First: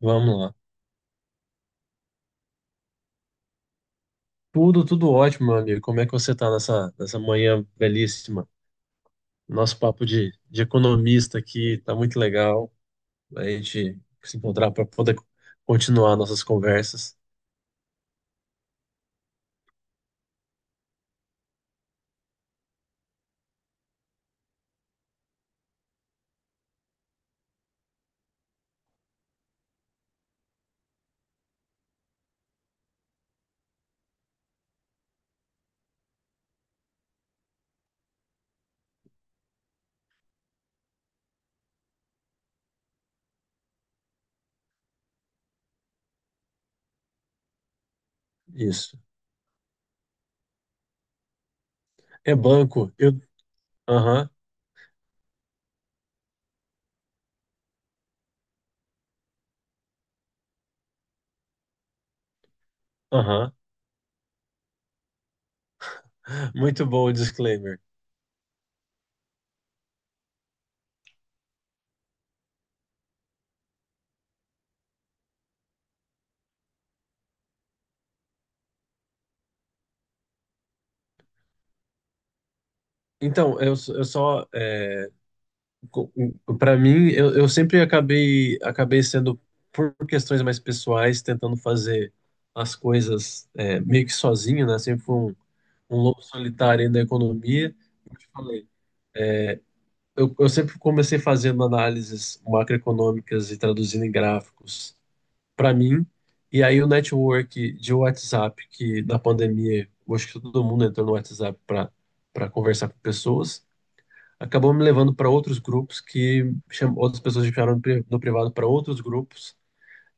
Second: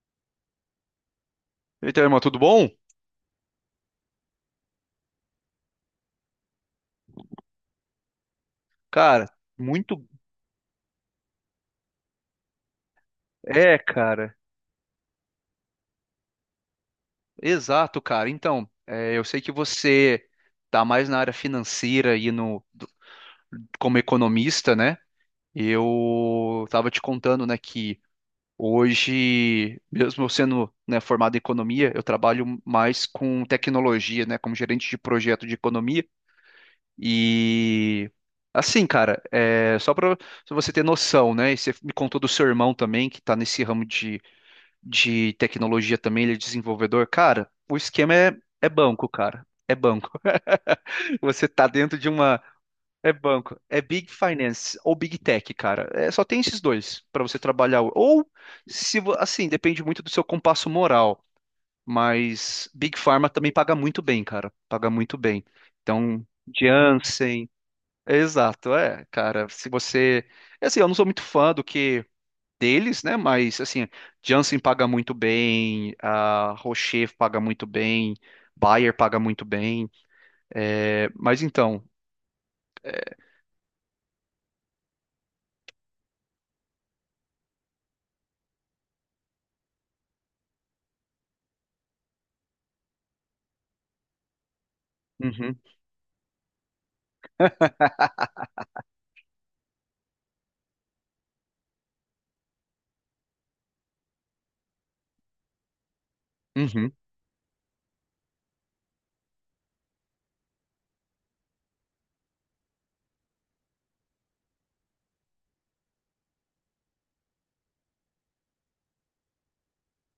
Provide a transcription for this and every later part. Vamos lá. Eita, irmão, tudo bom? Tudo ótimo, meu amigo. Como é que você tá nessa manhã belíssima? Cara, Nosso muito. papo de economista aqui tá muito legal. A É, gente cara. se encontrar para poder continuar nossas conversas. Exato, cara. Então, eu sei que você tá mais na área financeira e no do- como economista, né? Eu tava te contando, né, que hoje, mesmo eu sendo, né, formado em economia, eu trabalho mais com tecnologia, né, como gerente de projeto de economia e assim, cara, só para você ter noção, né? E você me contou do seu irmão também, que tá nesse ramo de tecnologia também, ele é desenvolvedor, cara, o esquema é Isso. banco, cara. É banco. Você tá dentro de É uma. banco. É banco. É Big Aham, Finance ou Big Tech, cara. É, só tem esses dois pra você trabalhar. Ou, se vo- assim, depende muito do seu compasso moral. Mas Big Pharma também aham. paga muito bem, cara. Paga muito bem. Então, Muito bom o Janssen. disclaimer. Exato, cara. Se você. Assim, eu não sou muito fã do que deles, né? Mas assim, Janssen paga muito bem, a Rocher paga muito bem, Bayer paga muito bem. É, mas então, eh, Então, eu só, para mim, eu sempre acabei sendo, por questões mais pessoais, tentando fazer as coisas meio que sozinho, né? Sempre fui um, uhum, um lobo solitário aí da economia. Como eu te falei, eu sempre comecei fazendo análises macroeconômicas e traduzindo em gráficos para mim. E aí o uhum, network de WhatsApp, que na pandemia, eu acho que todo mundo entrou no WhatsApp para conversar com pessoas, acabou me levando para outros grupos que outras pessoas me chamaram no privado para outros grupos,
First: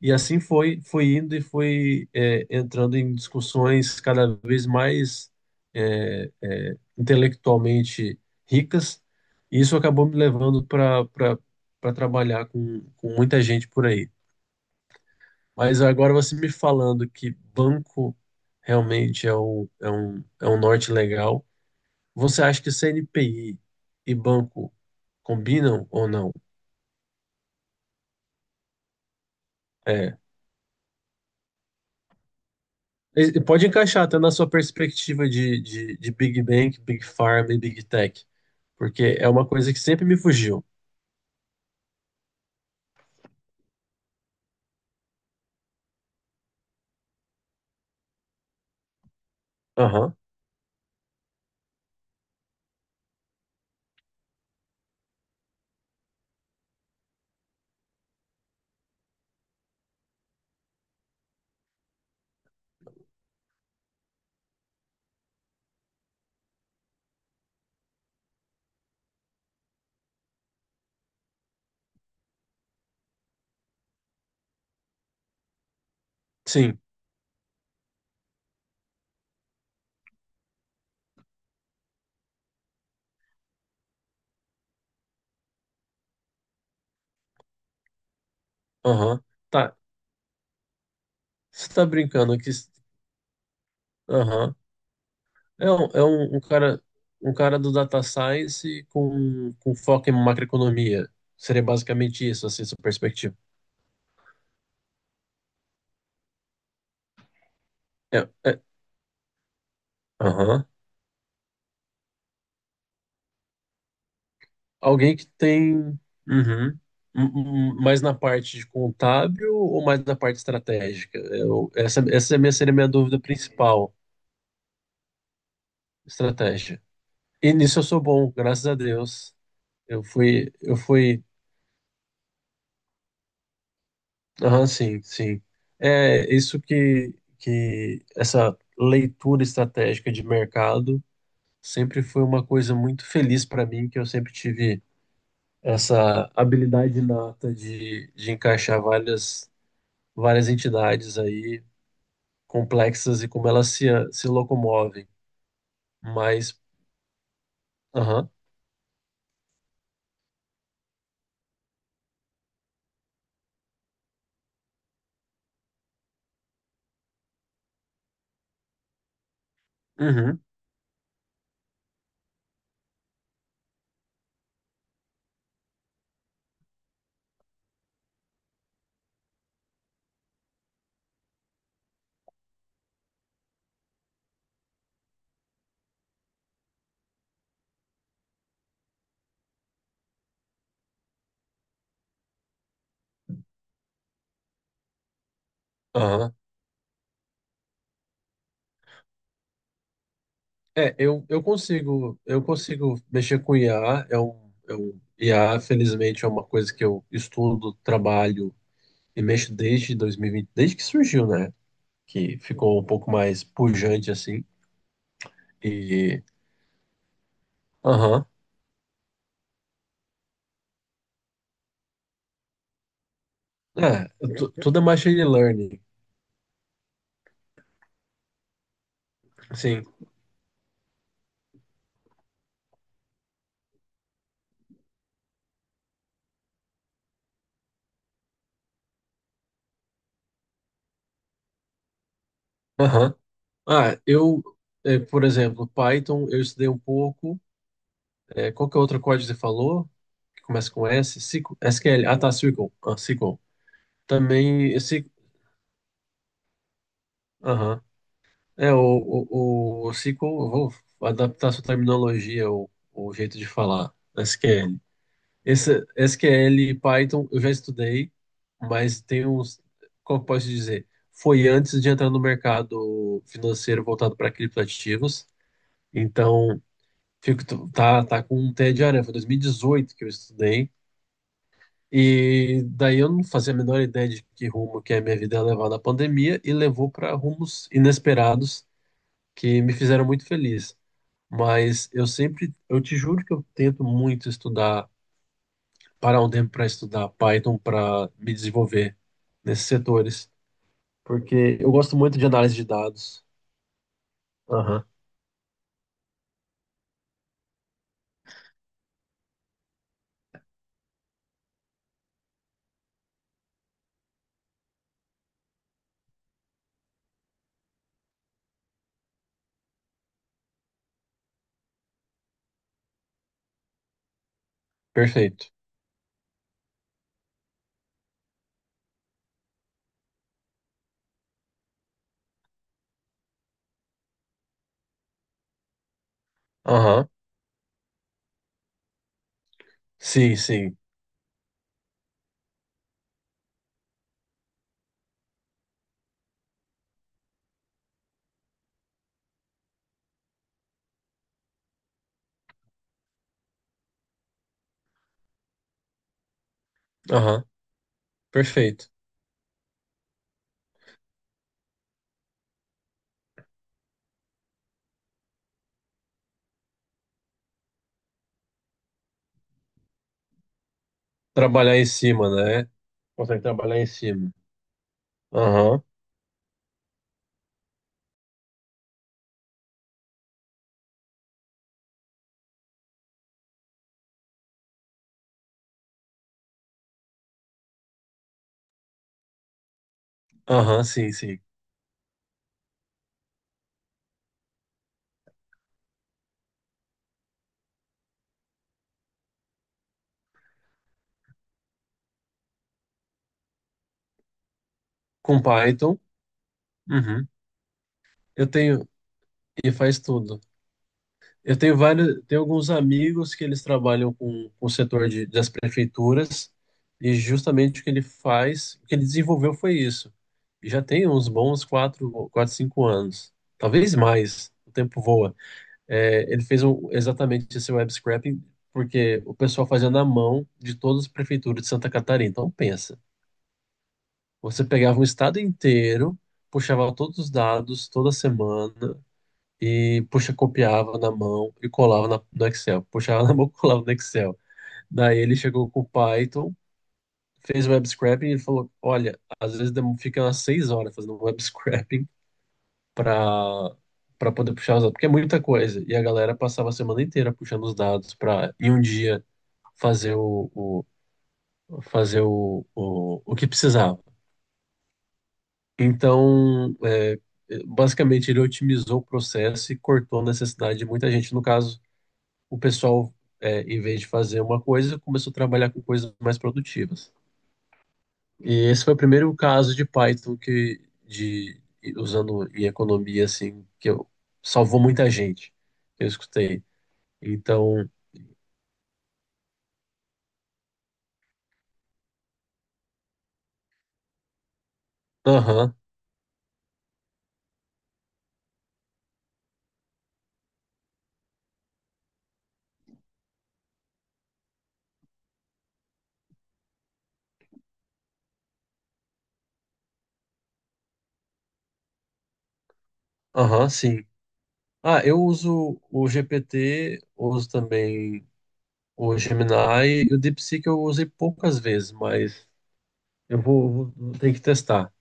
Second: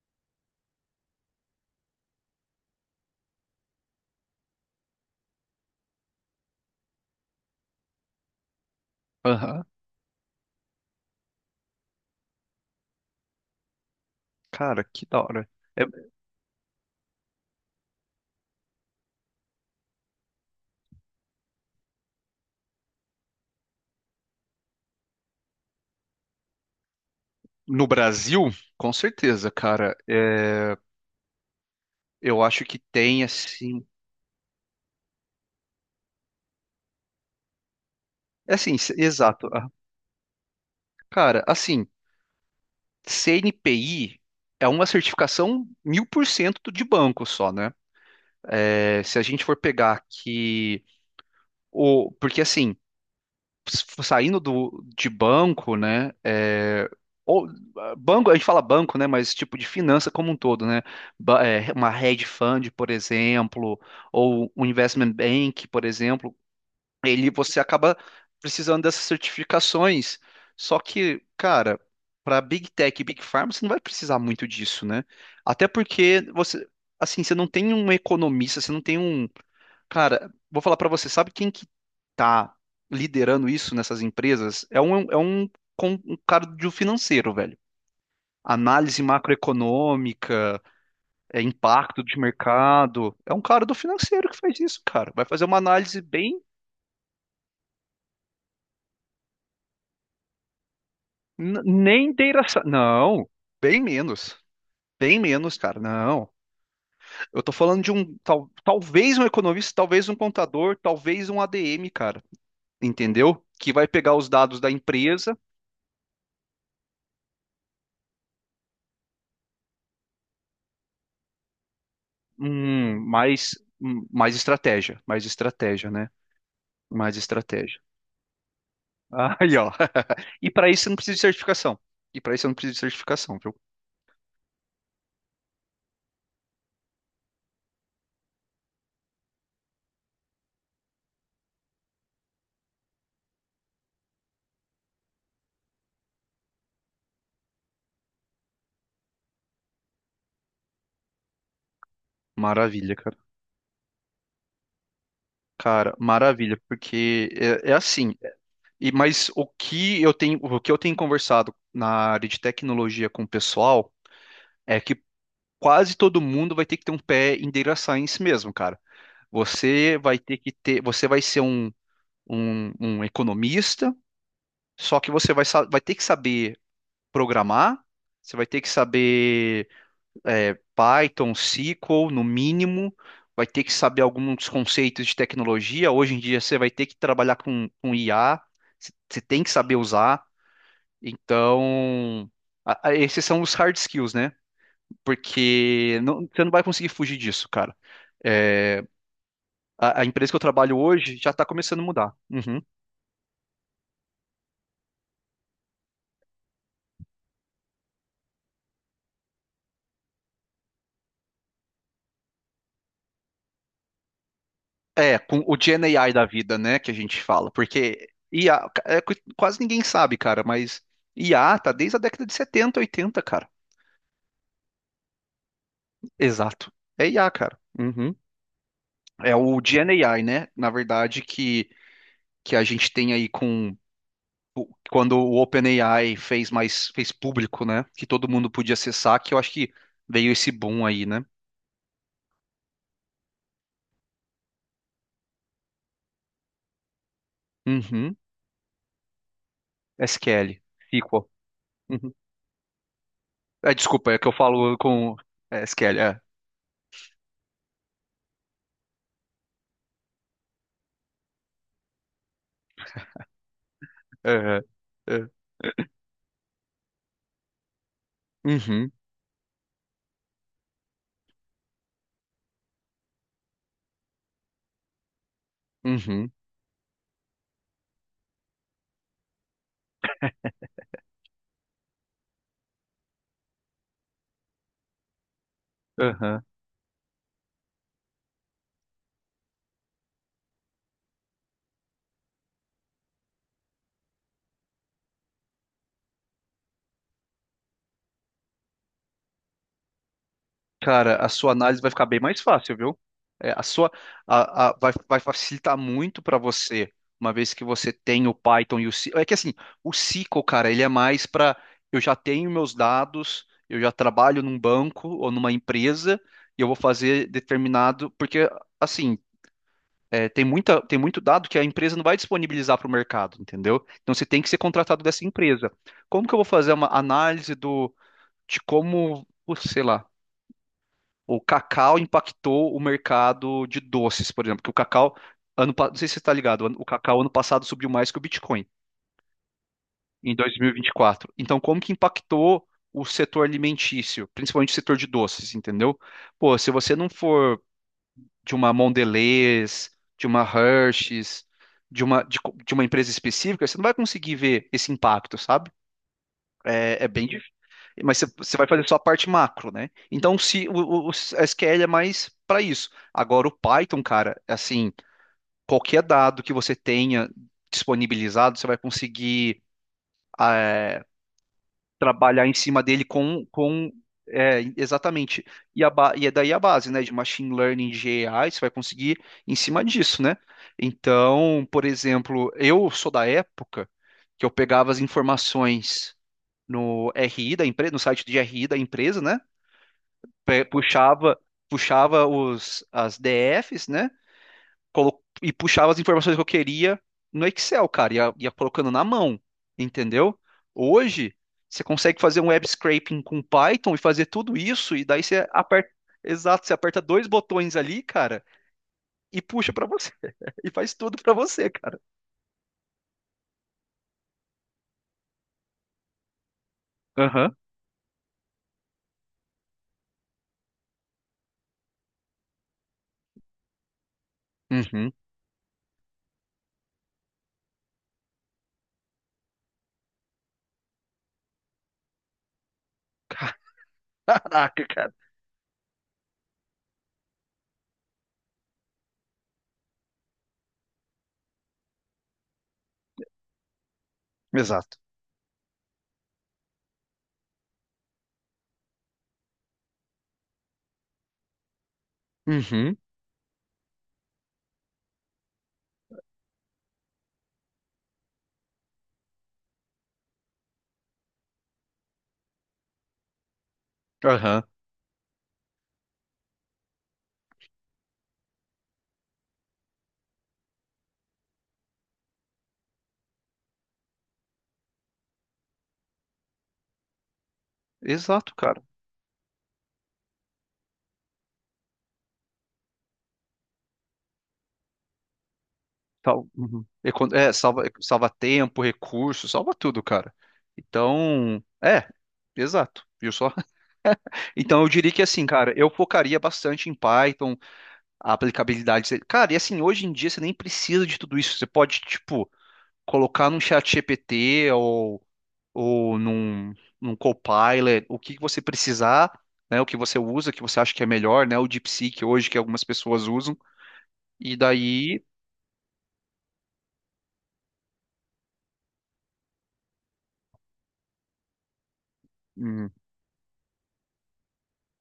e assim foi indo e foi entrando em discussões cada vez mais intelectualmente ricas, e aham. isso acabou me levando para trabalhar com muita gente por aí. Cara, que da hora. Mas É, agora, você me falando que banco realmente é um norte legal. Você acha que CNPI e banco combinam ou não? no Brasil, com certeza, cara. É. É, eu acho que tem E pode assim, encaixar até na sua perspectiva de Big Bank, Big Pharma e Big Tech, é assim, porque é uma exato. Ah. coisa que sempre me fugiu. Cara, assim, CNPI é uma certificação 1000% de banco só, né? É, se a gente for pegar Aham, que porque assim saindo de banco, né? Ou, banco, a gente fala banco, né? Mas tipo de finança como um todo, né? Uma hedge fund, por exemplo, ou um investment bank, por exemplo, ele você acaba precisando dessas certificações. Só que, cara, para Big Tech e Big Pharma, você não vai precisar muito disso, né? Até porque sim, assim, você não tem um economista, você não tem um. Cara, vou falar pra você, sabe quem que tá liderando isso nessas empresas? É um cara do financeiro, velho. Análise aham. Tá, macroeconômica, você tá impacto de brincando aqui. mercado. É um cara do financeiro que Aham. faz isso, cara. Vai fazer uma É, um, análise é um, bem. um cara um cara do data science com foco em macroeconomia. Seria Nem basicamente isso, assim, sua Não, perspectiva. bem menos. Bem menos, cara. Não. Eu tô falando É, é, talvez um economista, talvez um aham. contador, talvez um ADM, cara. Entendeu? Que vai pegar os dados da Alguém que empresa. tem. Uhum. Mais na parte de contábil ou mais na parte estratégica? Essa seria a minha dúvida Mais, principal: mais estratégia, né? estratégia. Mais E nisso estratégia. eu sou bom, graças a Deus. Aí, ó. Eu E fui, para eu isso eu não preciso de fui, certificação. E para isso eu não preciso de certificação, viu? aham, sim, sim. É isso que essa leitura estratégica de mercado sempre foi uma coisa muito feliz para mim, que eu sempre tive essa habilidade inata de encaixar várias entidades aí Maravilha, cara. complexas e como elas se locomovem. Cara, maravilha, Mas, porque é assim. aham, Mas o que eu tenho conversado na área de tecnologia com o pessoal é que quase todo mundo vai ter que ter um pé em data science mesmo, cara. Você vai ter uhum, que ter, você vai ser um, um economista, só que você vai ter que saber programar, você vai ter que saber Python, SQL, no mínimo, vai ter que saber alguns conceitos de tecnologia. Hoje em dia você vai ter que trabalhar com IA, você tem que saber usar. Então, esses são os hard skills, né? Porque aham. você não vai conseguir fugir disso, cara. É, a empresa que eu trabalho hoje eu, já eu está começando a mudar. consigo, eu Uhum. consigo mexer com IA, IA, felizmente, é uma coisa que eu estudo, trabalho e mexo desde 2020, desde que surgiu, né? Que ficou um pouco mais pujante assim. É, com o Gen AI E, da vida, né, que a gente fala, porque aham. IA, quase ninguém sabe, cara, mas IA tá desde a década de 70, 80, cara. é, Tudo é machine learning, Exato. É IA, cara. Uhum. É o sim. Gen AI, né, na verdade, que a gente tem aí com quando o OpenAI fez público, né, que todo mundo podia acessar, que eu acho que veio esse boom aí, né? Aham. Ah, por exemplo, Python eu estudei um pouco. Uhum. Qual que é outro código que você falou? Que SQL, começa com S? SQL. SQL? SQL. Uhum. Ah, tá, SQL. Ah, SQL. É, desculpa, é que eu Também falo esse. com SQL, é. Aham. O SQL, eu vou adaptar a sua terminologia, o jeito de falar. É, é. SQL. É. Esse, SQL e Python eu já estudei, Uhum. mas tem uns. Como eu posso dizer? Foi antes de entrar no mercado financeiro voltado para criptoativos. Uhum, Então, fico, tá com um pé de aranha. Foi 2018 que eu estudei. E daí eu não fazia a menor ideia de que rumo que a minha vida ia levar na pandemia, aham. e levou para rumos inesperados que me fizeram muito feliz. Mas eu sempre, eu te juro que eu tento muito estudar, parar um tempo para estudar Python para me desenvolver nesses setores, Cara, a sua porque eu análise vai gosto ficar muito bem de mais análise de fácil, viu? dados. É, a sua a- Aham, vai, vai facilitar muito para você, uma vez que você tem o Python e o SQL. É que assim, o SQL, cara, ele é mais para eu já tenho meus dados, eu já trabalho num banco ou numa empresa e eu vou fazer determinado, porque assim, tem muita, tem muito dado que a empresa não vai disponibilizar para o mercado, entendeu? Então você tem que ser contratado dessa perfeito. empresa. Como que eu vou fazer uma análise do de como, putz, sei lá o cacau impactou o mercado de doces, por exemplo, que o cacau, não sei se você está ligado, o Aham, cacau ano passado subiu mais que o Bitcoin, em sim, sim. 2024. Então, como que impactou o setor alimentício, principalmente o setor de doces, entendeu? Pô, se você não for de uma Mondelez, de uma Hershey's, de uma empresa específica, você não vai conseguir ver esse impacto, sabe? É, é bem. Aham, Mas você vai fazer perfeito. só a parte macro, né? Então, se o, o SQL é mais para isso. Agora, o Python, cara, assim, qualquer dado que você tenha disponibilizado, você vai conseguir ah, Trabalhar em cima, trabalhar em né? cima dele Consegue com, trabalhar em com cima. Exatamente. Aham, E, é daí a base, né? De machine learning, de AI, você vai conseguir em cima disso, né? Então, por exemplo, eu sou da época que eu pegava as informações no RI da empresa, no site de RI da empresa, né? pe- aham, sim, puxava, sim. puxava as DFs, né? E puxava as informações que eu queria no Excel, cara, ia colocando na mão, entendeu? Hoje, você consegue fazer um web scraping com Python e fazer tudo isso, e daí Com você aperta, Python. exato, você aperta dois Uhum. botões ali, cara, Eu tenho, e e puxa pra faz você, tudo. e faz tudo pra Eu você, tenho cara. vários, tenho alguns amigos que eles trabalham com o setor das prefeituras, e Aham. justamente o que ele faz, o que ele desenvolveu foi isso. E já tem uns bons quatro, cinco anos, talvez mais. O tempo Uhum. voa. Exatamente esse web scraping, porque o pessoal fazia na mão de todas as prefeituras de Santa Catarina. Então pensa, você Caraca, pegava um cara. estado inteiro, puxava todos os dados toda semana e, puxa, copiava na mão e colava no Excel. Puxava na mão, e colava no Excel. Exato. Daí ele chegou com o Python, fez web scraping e falou: Olha, às vezes fica umas 6 horas fazendo web scraping Uhum. para para poder puxar os dados, porque é muita coisa. E a galera passava a semana inteira puxando os dados para, em um dia, fazer o, o- fazer o que precisava. Aham. Então, basicamente, ele otimizou o processo e cortou a necessidade de muita gente. No caso, o pessoal, em vez de fazer uma coisa, começou a trabalhar com coisas mais produtivas. Exato, E cara. esse foi o primeiro caso de Python que, de, usando em economia, assim, que eu, salvou muita gente, que eu escutei. Uhum. É, Então, salva tempo, recurso, salva tudo, cara. Então, exato, viu só? Então eu diria que assim, cara, aham, eu focaria bastante em Python, a aplicabilidade. Cara, e assim, hoje em dia você nem precisa de tudo isso. Você pode, tipo, colocar num chat GPT ou, ou num, num Copilot, o que que você precisar, né? O que você usa, o que você acha que é melhor, né? O DeepSeek hoje que algumas pessoas usam. aham, sim. E Ah, eu daí, uso o GPT, uso também o Gemini, e o DeepSeek eu usei poucas vezes, mas hum, eu vou ter que testar.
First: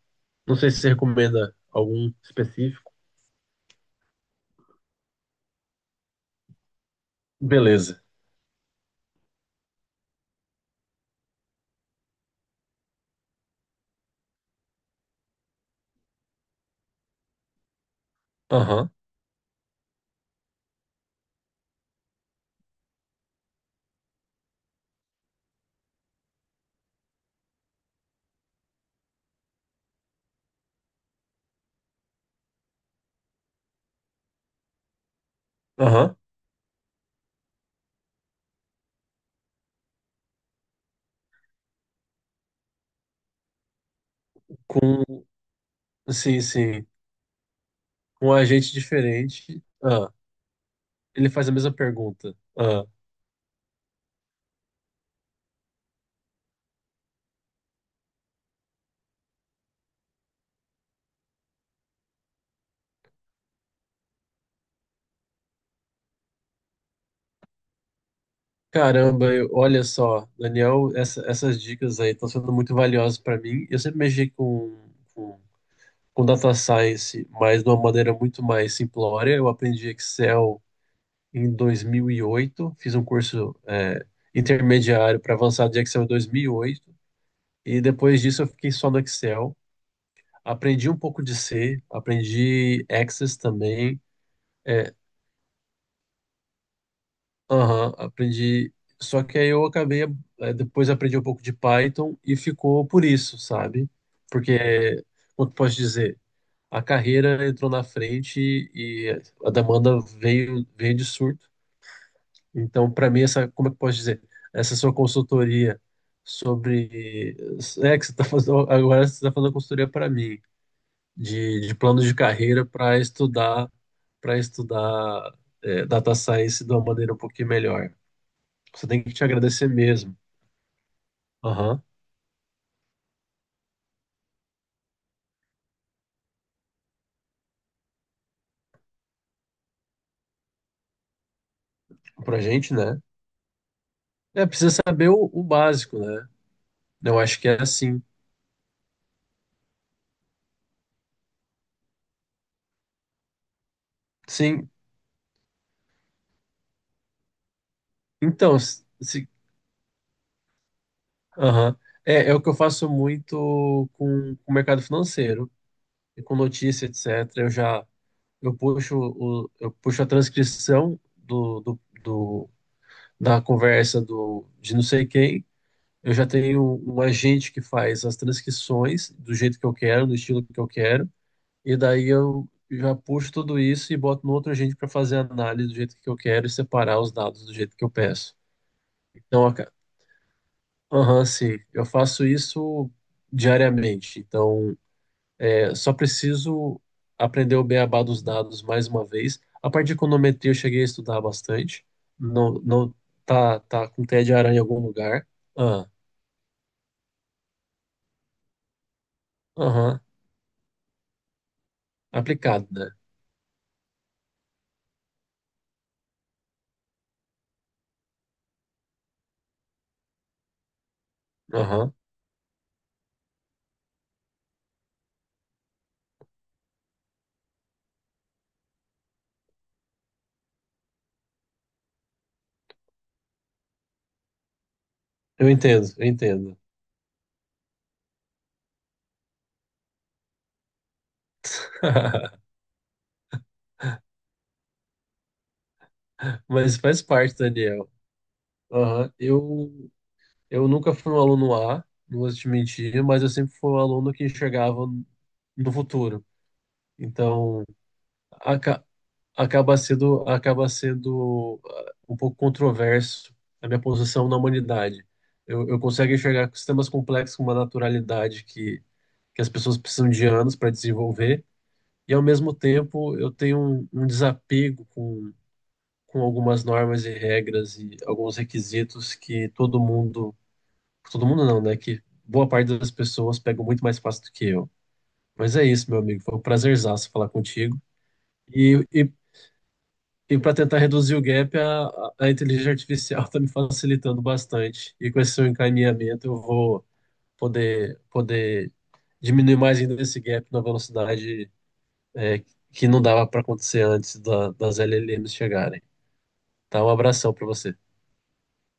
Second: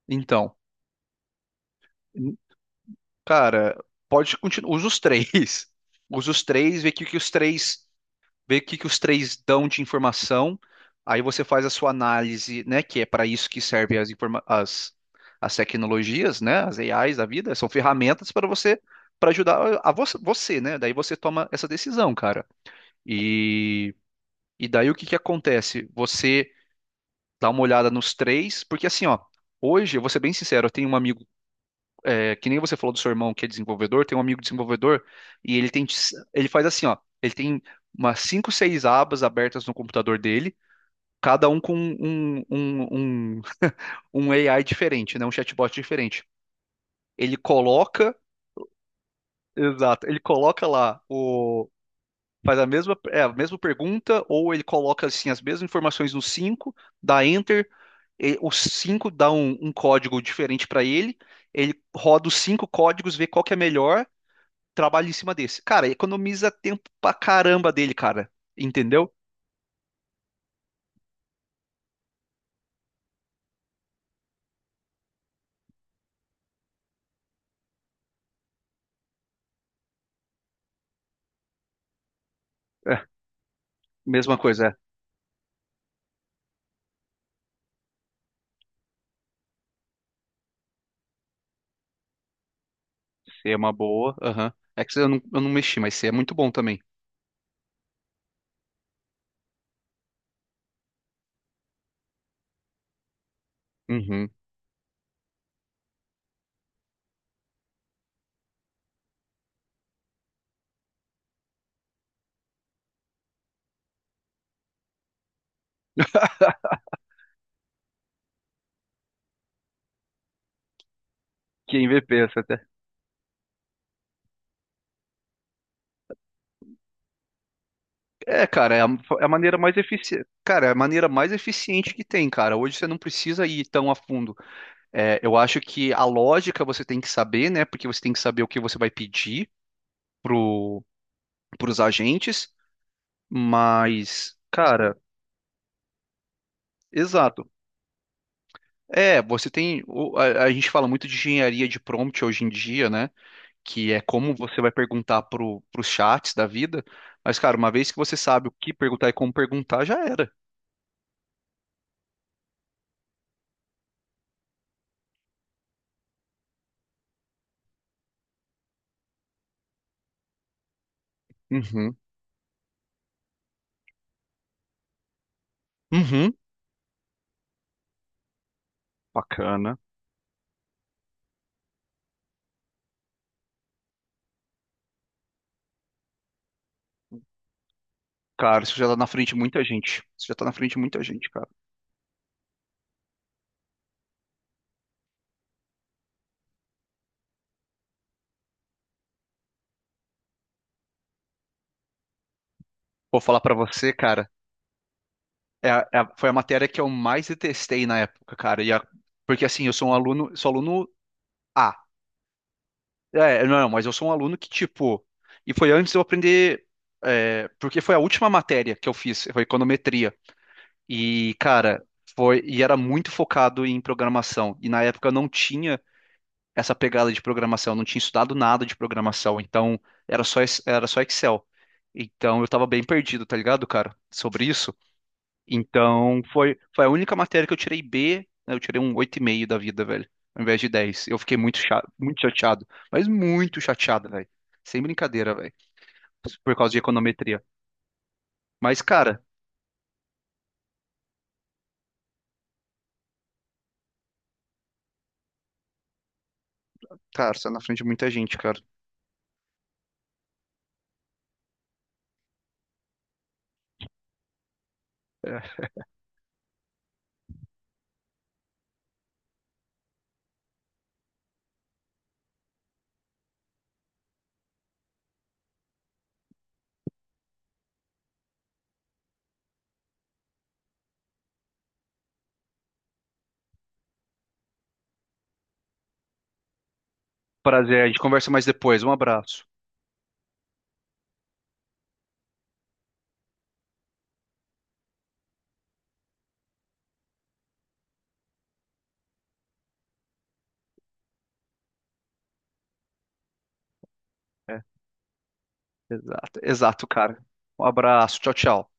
Não então. sei se você recomenda algum específico. Cara, pode continuar. Usa os três. Usa os três, Beleza. vê o que os três dão de informação. Aí você faz a sua análise, né? Que é para isso que servem as tecnologias, né? As AIs da vida, são ferramentas para você, Aham, para ajudar a você, né? Daí você toma essa decisão, cara. E, e daí o que que acontece? Você dá uma olhada nos três, porque assim, ó, hoje, eu vou ser bem sincero, eu tenho um amigo que nem você falou do seu irmão que é desenvolvedor, tem um amigo desenvolvedor e ele tem, aham. ele faz assim, ó, ele tem umas cinco, seis abas abertas no computador dele, cada um com um AI diferente, com, né, um chatbot diferente. sim, sim, Ele coloca, com um agente diferente. exato, Ah, ele coloca lá ele faz a o mesma pergunta. faz a Ah, mesma, a mesma pergunta, ou ele coloca assim as mesmas informações no 5 dá enter, e, os 5 dá um código diferente para ele, ele roda os cinco códigos, vê qual que é melhor, trabalho em cima desse. Cara, economiza tempo pra caramba dele, cara. Entendeu? caramba, olha só, Daniel, essas dicas aí estão sendo muito valiosas para mim. Eu sempre mexi com, com data science, mas de uma maneira muito mais simplória. Eu aprendi Excel em 2008, fiz um É, curso mesma coisa, é. intermediário para avançado de Excel em 2008, e depois disso eu fiquei só no Excel. Aprendi um pouco de C, aprendi Access Se É uma também. boa, aham. É eh, que eu não mexi, mas C é muito bom também. Aham, aprendi. Só que aí eu acabei, depois aprendi um pouco de Python e ficou por isso, sabe? Uhum. Porque, como que eu posso dizer? A carreira entrou na frente e a demanda veio de surto. Então, para mim, essa, como é que eu posso dizer? Essa sua consultoria sobre. É que você está fazendo, agora você está fazendo consultoria para mim, de Que planos de MVP essa carreira até. para estudar, data science de uma maneira um pouquinho melhor. É, cara, é a, Você tem que te é a maneira agradecer mais mesmo. eficiente, cara, é a maneira mais Aham. eficiente que tem, cara. Hoje você não precisa ir tão a fundo. É, eu acho que a lógica você tem que saber, né? Porque você tem que saber o que você vai pedir pro, pros Pra agentes, gente, né? mas, Precisa cara, saber o básico, né? Eu acho que exato. é assim. É, você tem. A gente fala muito de engenharia de prompt hoje em dia, né? Que é como você Sim. vai perguntar pros chats da vida. Mas, cara, uma vez que você sabe o Então, que perguntar e como perguntar, já era. aham. É o que eu faço muito com o mercado financeiro, e com notícia, etc. Eu já eu puxo, o, eu puxo a transcrição Uhum. Da conversa de não sei quem. Eu já Uhum. tenho um agente que faz as transcrições do jeito que eu Bacana. quero, do estilo que eu quero. E daí eu já puxo tudo isso e boto no outro agente para fazer a análise do jeito que eu quero, e separar os dados do jeito que eu peço. Cara, isso já tá na frente de Então, muita gente. Isso já tá na frente de muita aham, gente, cara. sim, eu faço isso diariamente. Então, só preciso aprender o beabá dos dados mais uma vez. A parte de econometria eu cheguei a estudar bastante. Não, não Vou falar pra tá você, com teia cara. de aranha em algum lugar. É, Ah, foi a matéria que eu mais detestei na época, cara. E porque assim, eu sou um aham, aluno, sou aluno A. aplicado, né? É, não, mas eu sou um aluno que, tipo, e foi antes de eu aprender, porque foi a última matéria que eu fiz, foi econometria. E, cara, Aham, foi, e era muito focado em programação. E na época eu não tinha essa pegada de programação, eu não tinha estudado nada de programação, então era só Excel. Então eu tava bem perdido, tá ligado, cara, sobre isso. eu entendo, eu Então, foi, entendo. foi a única matéria que eu tirei B, né, eu tirei um 8,5 da vida, velho, ao invés de dez. Eu fiquei muito chato, muito chateado, mas muito chateado, velho. Sem brincadeira, velho, por causa de Mas faz parte, econometria. Daniel. Mas, Aham. cara, Eu nunca fui um aluno A, não vou te mentir, mas eu sempre fui um aluno que enxergava no futuro. Você tá na Então, frente de muita gente, cara. aca- acaba sendo um pouco controverso a minha posição na humanidade. É. Eu consigo enxergar sistemas complexos com uma naturalidade que as pessoas precisam de anos para desenvolver, e ao mesmo tempo eu tenho um desapego com algumas normas e regras e alguns requisitos. Que todo mundo Todo mundo não, né? Que boa parte das pessoas pegam muito mais fácil do que eu. Mas é isso, meu amigo. Foi um prazerzaço falar contigo. Prazer, a gente conversa mais depois. E, Um e, abraço. e para tentar reduzir o gap, a inteligência artificial está me facilitando bastante. E com esse seu encaminhamento, eu vou poder diminuir mais ainda esse gap na velocidade, é, que não dava para acontecer antes da- É. das LLMs chegarem. Exato, Tá, exato, um cara. abração para Um você. abraço, tchau, tchau.